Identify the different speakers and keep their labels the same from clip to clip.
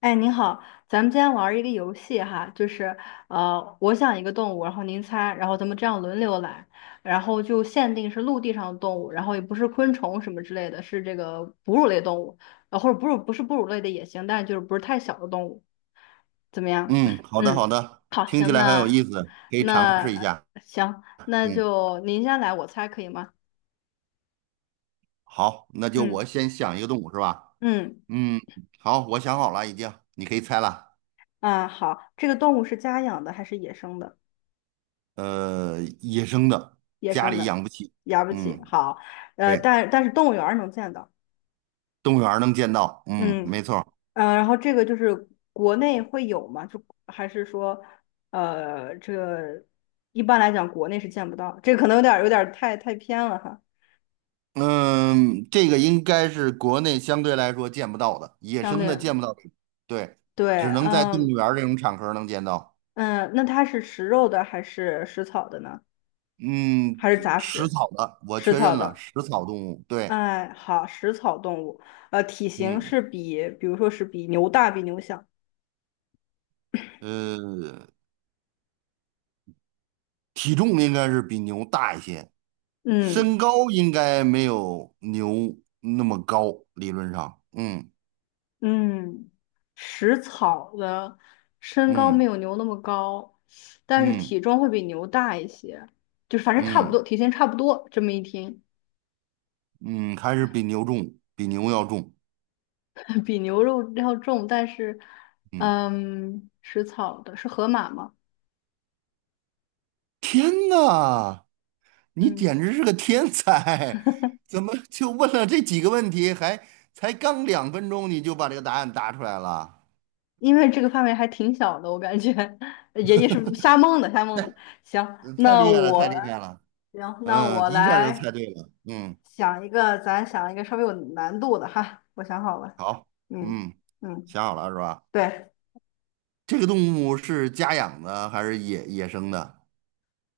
Speaker 1: 哎，您好，咱们今天玩儿一个游戏哈，就是我想一个动物，然后您猜，然后咱们这样轮流来，然后就限定是陆地上的动物，然后也不是昆虫什么之类的，是这个哺乳类动物，或者哺乳不是哺乳类的也行，但就是不是太小的动物，怎么样？
Speaker 2: 嗯，好的好
Speaker 1: 嗯，
Speaker 2: 的，
Speaker 1: 好，
Speaker 2: 听起
Speaker 1: 行，
Speaker 2: 来很有
Speaker 1: 那
Speaker 2: 意思，可以尝试一
Speaker 1: 那
Speaker 2: 下。
Speaker 1: 行，那
Speaker 2: 嗯，
Speaker 1: 就您先来，我猜可以吗？
Speaker 2: 好，那就我
Speaker 1: 嗯
Speaker 2: 先想一个动物是吧？
Speaker 1: 嗯
Speaker 2: 嗯，好，我想好了已经，你可以猜了。
Speaker 1: 啊，好，这个动物是家养的还是野生的？
Speaker 2: 野生的，
Speaker 1: 野
Speaker 2: 家
Speaker 1: 生
Speaker 2: 里
Speaker 1: 的，
Speaker 2: 养不起。
Speaker 1: 养不起。
Speaker 2: 嗯，
Speaker 1: 好，
Speaker 2: 对，
Speaker 1: 但是动物园儿能见到，
Speaker 2: 动物园儿能见到。嗯，
Speaker 1: 嗯
Speaker 2: 没错儿。
Speaker 1: 然后这个就是国内会有吗？就还是说，这个一般来讲国内是见不到，这个可能有点儿太偏了哈，
Speaker 2: 嗯，这个应该是国内相对来说见不到的，野
Speaker 1: 相
Speaker 2: 生
Speaker 1: 对
Speaker 2: 的见不到的。对，
Speaker 1: 对，
Speaker 2: 只能在动
Speaker 1: 嗯
Speaker 2: 物园儿这种场合能见到。
Speaker 1: 嗯，那它是食肉的还是食草的呢？
Speaker 2: 嗯，
Speaker 1: 还是杂
Speaker 2: 食
Speaker 1: 食？
Speaker 2: 草的，我
Speaker 1: 食
Speaker 2: 确
Speaker 1: 草
Speaker 2: 认了，
Speaker 1: 的。
Speaker 2: 食草动物。对，
Speaker 1: 哎，好，食草动物，体型
Speaker 2: 嗯。
Speaker 1: 是比如说是比牛大，比牛小。
Speaker 2: 呃，体重应该是比牛大一些，
Speaker 1: 嗯，
Speaker 2: 身高应该没有牛那么高，理论上，嗯。
Speaker 1: 嗯，食草的身高没
Speaker 2: 嗯
Speaker 1: 有牛那么高，但是
Speaker 2: 嗯
Speaker 1: 体重会比牛大一些，就是反正差不
Speaker 2: 嗯
Speaker 1: 多，体型差不多。这么一听，
Speaker 2: 嗯，还是比牛重，比牛要重。
Speaker 1: 比牛肉要重，但是，
Speaker 2: 嗯，
Speaker 1: 嗯，食草的是河马吗？
Speaker 2: 天呐，你
Speaker 1: 嗯，
Speaker 2: 简直是个天才，怎么就问了这几个问题，还才刚两分钟你就把这个答案答出来了，
Speaker 1: 因为这个范围还挺小的，我感觉 爷爷是瞎蒙的，瞎蒙的。行，
Speaker 2: 太
Speaker 1: 那
Speaker 2: 厉害了，太
Speaker 1: 我，
Speaker 2: 厉害了，
Speaker 1: 行，那
Speaker 2: 嗯，
Speaker 1: 我
Speaker 2: 一下就
Speaker 1: 来
Speaker 2: 猜对了，嗯，
Speaker 1: 想一个，咱想一个稍微有难度的哈，我想好了，
Speaker 2: 好，
Speaker 1: 嗯
Speaker 2: 嗯，
Speaker 1: 嗯。
Speaker 2: 想好了是吧？
Speaker 1: 对，
Speaker 2: 这个动物是家养的还是野生的？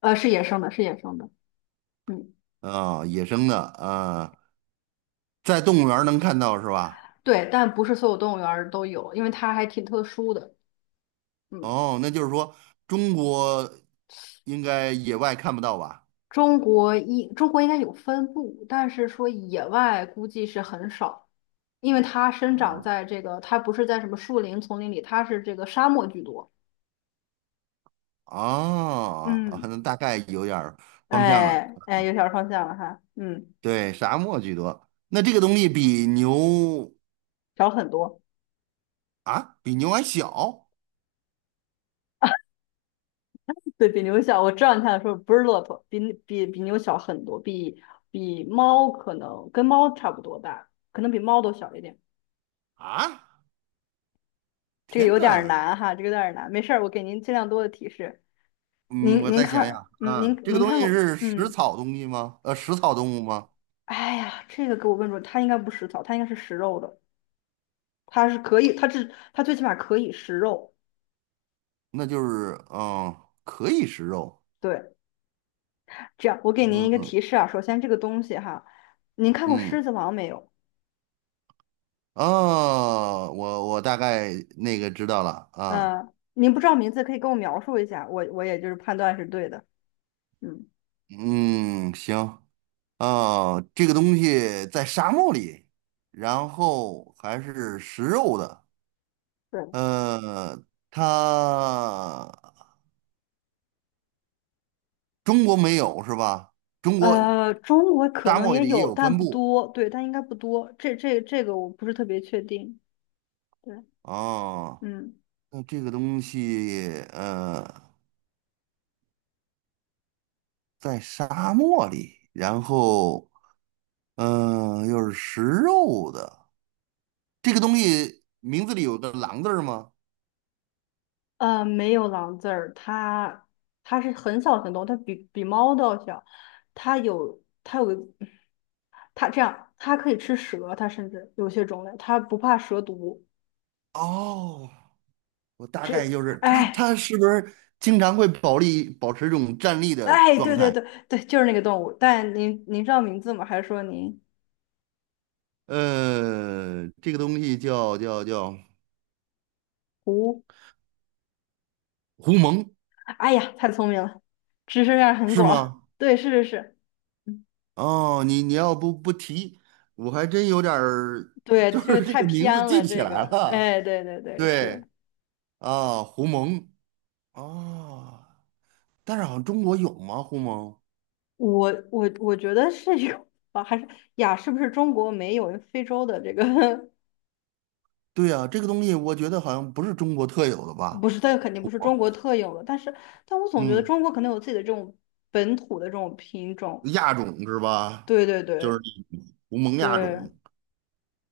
Speaker 1: 是野生的，是野生的，嗯，
Speaker 2: 啊、野生的啊、在动物园儿能看到是吧？
Speaker 1: 对，但不是所有动物园儿都有，因为它还挺特殊的，嗯，
Speaker 2: 哦，那就是说中国应该野外看不到吧？
Speaker 1: 中国应该有分布，但是说野外估计是很少，因为它生长
Speaker 2: 哦，
Speaker 1: 在这个，它不是在什么树林、丛林里，它是这个沙漠居多，
Speaker 2: 哦，啊
Speaker 1: 嗯，
Speaker 2: 那大概有点儿方向了。
Speaker 1: 哎哎，有小方向了哈，嗯，
Speaker 2: 对，沙漠居多。那这个东西比牛
Speaker 1: 小很多，
Speaker 2: 啊，比牛还小。
Speaker 1: 对比牛小，我知道你想说不是骆驼，比牛小很多，比猫可能跟猫差不多大，可能比猫都小一点。
Speaker 2: 啊！
Speaker 1: 这个
Speaker 2: 天
Speaker 1: 有点儿
Speaker 2: 呐，
Speaker 1: 难哈，这个有点儿难，没事儿，我给您尽量多的提示。
Speaker 2: 嗯，
Speaker 1: 您
Speaker 2: 我
Speaker 1: 您
Speaker 2: 再想想
Speaker 1: 看，嗯，
Speaker 2: 啊，
Speaker 1: 您
Speaker 2: 这个
Speaker 1: 您
Speaker 2: 东西
Speaker 1: 看过，
Speaker 2: 是
Speaker 1: 嗯，
Speaker 2: 食草动物吗？
Speaker 1: 哎呀，这个给我问住了，它应该不食草，它应该是食肉的，它是可以，它最起码可以食肉。
Speaker 2: 那就是嗯，可以食肉，
Speaker 1: 对，这样我给您一个
Speaker 2: 嗯，
Speaker 1: 提示啊，首先这个东西哈，您看过
Speaker 2: 嗯。
Speaker 1: 《狮子王》没有？
Speaker 2: 哦，我大概那个知道了啊，
Speaker 1: 您不知道名字可以跟我描述一下，我也就是判断是对的。嗯，
Speaker 2: 嗯，行。哦，这个东西在沙漠里，然后还是食肉的，
Speaker 1: 对。
Speaker 2: 呃，它中国没有是吧？中国
Speaker 1: 中国可
Speaker 2: 沙
Speaker 1: 能
Speaker 2: 漠
Speaker 1: 也
Speaker 2: 里也
Speaker 1: 有，
Speaker 2: 有
Speaker 1: 但
Speaker 2: 分
Speaker 1: 不
Speaker 2: 布。
Speaker 1: 多，对，但应该不多。这个我不是特别确定。对。
Speaker 2: 哦，
Speaker 1: 嗯，
Speaker 2: 那这个东西在沙漠里，然后嗯，又是食肉的，这个东西名字里有个狼字儿吗？
Speaker 1: 没有狼字儿，它是很小的很多，它比猫都要小，它有它有个它这样，它可以吃蛇，它甚至有些种类它不怕蛇毒。
Speaker 2: 哦，我大概就是它，
Speaker 1: 哎
Speaker 2: 它是不是经常会保持这种站立的
Speaker 1: 哎，
Speaker 2: 状
Speaker 1: 对对
Speaker 2: 态？
Speaker 1: 对对，就是那个动物。但您知道名字吗？还是说您
Speaker 2: 呃，这个东西叫
Speaker 1: 胡？
Speaker 2: 狐獴。
Speaker 1: 哎呀，太聪明了，知识面儿很
Speaker 2: 是
Speaker 1: 广。
Speaker 2: 吗？
Speaker 1: 对，是是是，嗯
Speaker 2: 哦，你要不提，我还真有点儿，
Speaker 1: 对，
Speaker 2: 就
Speaker 1: 这个
Speaker 2: 是这
Speaker 1: 太
Speaker 2: 个名字
Speaker 1: 偏
Speaker 2: 记
Speaker 1: 了，
Speaker 2: 不起
Speaker 1: 这
Speaker 2: 来
Speaker 1: 个，
Speaker 2: 了。
Speaker 1: 哎，对对对，是。
Speaker 2: 对啊，狐獴啊，但是好像中国有吗？狐獴？
Speaker 1: 我觉得是有吧，啊还是呀？是不是中国没有非洲的这个？
Speaker 2: 对呀，这个东西我觉得好像不是中国特有的
Speaker 1: 不
Speaker 2: 吧？
Speaker 1: 是，它肯定不是中国特有的，但我总觉得
Speaker 2: 嗯，
Speaker 1: 中国可能有自己的这种本土的这种品种。
Speaker 2: 亚种是吧？
Speaker 1: 对对
Speaker 2: 就是
Speaker 1: 对
Speaker 2: 胡蒙亚
Speaker 1: 对
Speaker 2: 种。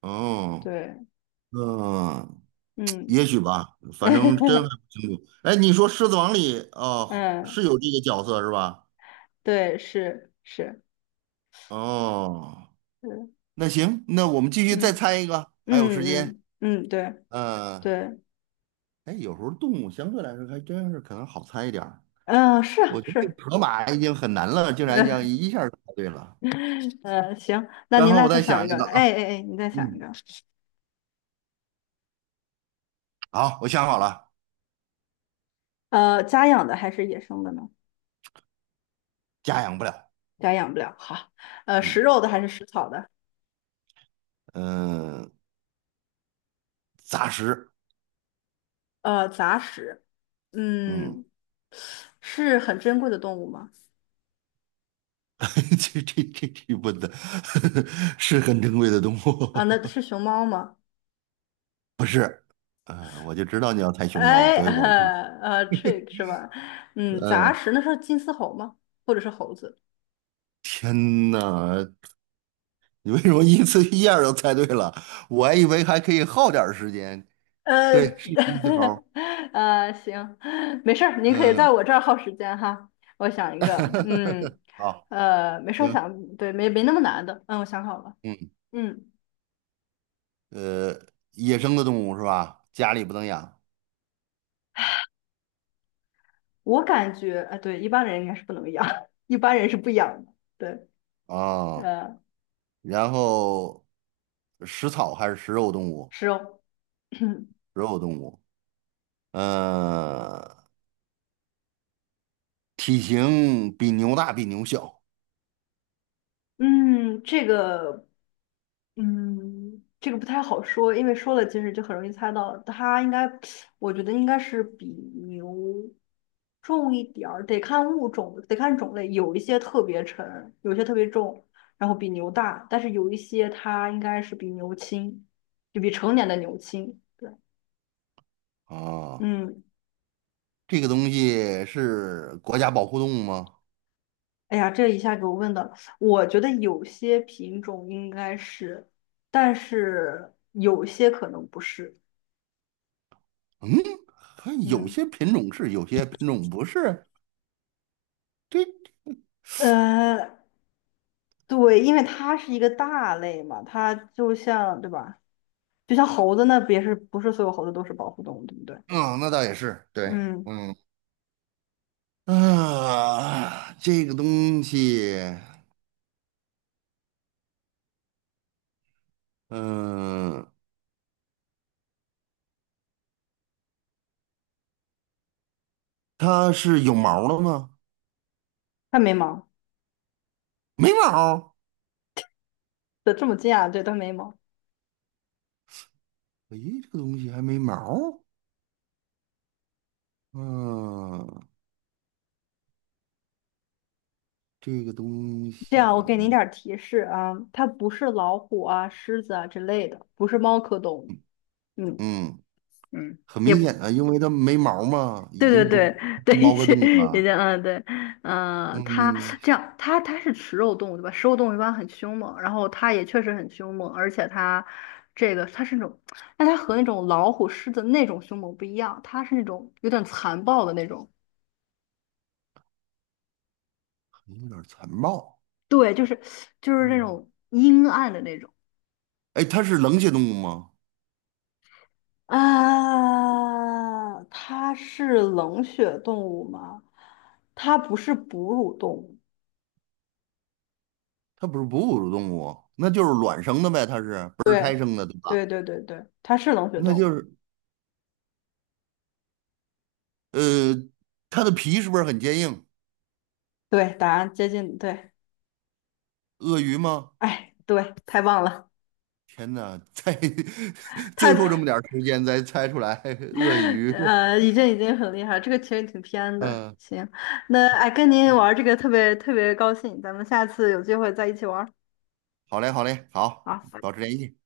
Speaker 2: 哦，
Speaker 1: 对，
Speaker 2: 嗯，
Speaker 1: 嗯
Speaker 2: 也许吧，反正真还 不清楚。哎，你说《狮子王》里哦
Speaker 1: 嗯，
Speaker 2: 是有这个角色是吧？
Speaker 1: 对，是是
Speaker 2: 哦，
Speaker 1: 是，
Speaker 2: 那行，那我们继续再
Speaker 1: 嗯
Speaker 2: 猜一个，还有时
Speaker 1: 嗯
Speaker 2: 间。
Speaker 1: 嗯嗯，对
Speaker 2: 嗯，
Speaker 1: 对，
Speaker 2: 哎，有时候动物相对来说还真是可能好猜一点儿。
Speaker 1: 嗯、是啊
Speaker 2: 我觉得这
Speaker 1: 是，
Speaker 2: 个河马已经很难了，竟 然这样
Speaker 1: 嗯
Speaker 2: 一下就猜对了。
Speaker 1: 嗯，行，那
Speaker 2: 然
Speaker 1: 您
Speaker 2: 后
Speaker 1: 来
Speaker 2: 我
Speaker 1: 再
Speaker 2: 再
Speaker 1: 想一
Speaker 2: 想
Speaker 1: 个，
Speaker 2: 一个
Speaker 1: 哎
Speaker 2: 啊，
Speaker 1: 哎哎，你再想一
Speaker 2: 嗯。
Speaker 1: 个，
Speaker 2: 好，我想好了，
Speaker 1: 家养的还是野生的呢？
Speaker 2: 家养不了。
Speaker 1: 家养不了。好，食肉
Speaker 2: 嗯。
Speaker 1: 的还是食草的？
Speaker 2: 嗯、呃杂食。
Speaker 1: 杂食。
Speaker 2: 嗯，
Speaker 1: 嗯，是很珍贵的动物吗？
Speaker 2: 这蚊子 是很珍贵的动
Speaker 1: 啊，
Speaker 2: 物，
Speaker 1: 那是熊猫吗？
Speaker 2: 不是？呃，我就知道你要猜熊猫，
Speaker 1: 哎，
Speaker 2: 所以我不。
Speaker 1: trick 是吧？嗯，杂
Speaker 2: 嗯、
Speaker 1: 食那是金丝猴吗？或者是猴子？
Speaker 2: 天呐，你为什么一次一下就猜对了？我还以为还可以耗点儿时间。
Speaker 1: 呃，
Speaker 2: 对，是金丝猴儿。
Speaker 1: 行，没事儿，您可以在
Speaker 2: 嗯，
Speaker 1: 我这儿耗时间哈。我想一个，嗯，
Speaker 2: 好，
Speaker 1: 没事儿，我
Speaker 2: 行，
Speaker 1: 想，对，没那么难的，嗯，我想好了，
Speaker 2: 嗯，
Speaker 1: 嗯，
Speaker 2: 呃，野生的动物是吧？家里不能养啊。
Speaker 1: 我感觉啊，对，一般人应该是不能养，一般人是不养的。对，
Speaker 2: 哦，
Speaker 1: 呃，
Speaker 2: 然后食草还是食肉动物？
Speaker 1: 是哦，
Speaker 2: 食肉动物，呃，体型比牛大，比牛小
Speaker 1: 嗯，这个，嗯，这个不太好说，因为说了其实就很容易猜到，它应该，我觉得应该是比牛重一点儿，得看物种，得看种类，有一些特别沉，有一些特别重，然后比牛大，但是有一些它应该是比牛轻，就比成年的牛轻。对，
Speaker 2: 啊。
Speaker 1: 嗯，
Speaker 2: 这个东西是国家保护动物吗？
Speaker 1: 哎呀，这一下给我问的，我觉得有些品种应该是，但是有些可能不是。
Speaker 2: 嗯，还有
Speaker 1: 嗯，
Speaker 2: 些品种是，有些品种不是。这，
Speaker 1: 呃，对，因为它是一个大类嘛，它就像，对吧？就像猴子那别是不是所有猴子都是保护动物，对不对？
Speaker 2: 啊，那倒也是，对，
Speaker 1: 嗯，
Speaker 2: 嗯，啊，这个东西，嗯、它是有毛儿的吗？
Speaker 1: 它没毛，
Speaker 2: 没毛儿。
Speaker 1: 对，这么近啊，对，它没毛。
Speaker 2: 诶，这个东西还没毛儿。嗯，这个东
Speaker 1: 这样，我
Speaker 2: 西，
Speaker 1: 给您点儿提示啊，它不是老虎啊、狮子啊之类的，不是猫科动物。嗯
Speaker 2: 嗯，
Speaker 1: 嗯，
Speaker 2: 很
Speaker 1: 也
Speaker 2: 明
Speaker 1: 不。
Speaker 2: 显啊，因为它没毛儿嘛，
Speaker 1: 对
Speaker 2: 已
Speaker 1: 对
Speaker 2: 经不
Speaker 1: 对对，一
Speaker 2: 猫个
Speaker 1: 些
Speaker 2: 物
Speaker 1: 一
Speaker 2: 了。
Speaker 1: 些，嗯，对，嗯，它
Speaker 2: 嗯，
Speaker 1: 这样，它是食肉动物对吧？食肉动物一般很凶猛，然后它也确实很凶猛，而且它这个它是那种，但它和那种老虎、狮子那种凶猛不一样，它是那种有点残暴的那种，
Speaker 2: 有点残暴。
Speaker 1: 对，就是那
Speaker 2: 嗯，
Speaker 1: 种阴暗的那种。
Speaker 2: 哎，它是冷血动物吗？
Speaker 1: 啊，它是冷血动物吗？它不是哺乳动物。
Speaker 2: 它不是哺乳动物，那就是卵生的呗，它是不是胎
Speaker 1: 对，
Speaker 2: 生的，对吧？
Speaker 1: 对对对对，它是冷血
Speaker 2: 那
Speaker 1: 动
Speaker 2: 就
Speaker 1: 物。
Speaker 2: 是呃，它的皮是不是很坚硬？
Speaker 1: 对，答案接近对，
Speaker 2: 鳄鱼吗？
Speaker 1: 哎，对，太棒了，
Speaker 2: 天哪，在
Speaker 1: 太，
Speaker 2: 最后这么点儿时间才猜出来鳄 鱼。
Speaker 1: 已经很厉害了，这个其实挺偏的。行，那哎，跟您
Speaker 2: 嗯，嗯，
Speaker 1: 玩这个特别特别高兴，咱们下次有机会再一起玩儿。
Speaker 2: 好嘞，好嘞，好，
Speaker 1: 好，
Speaker 2: 保持联系。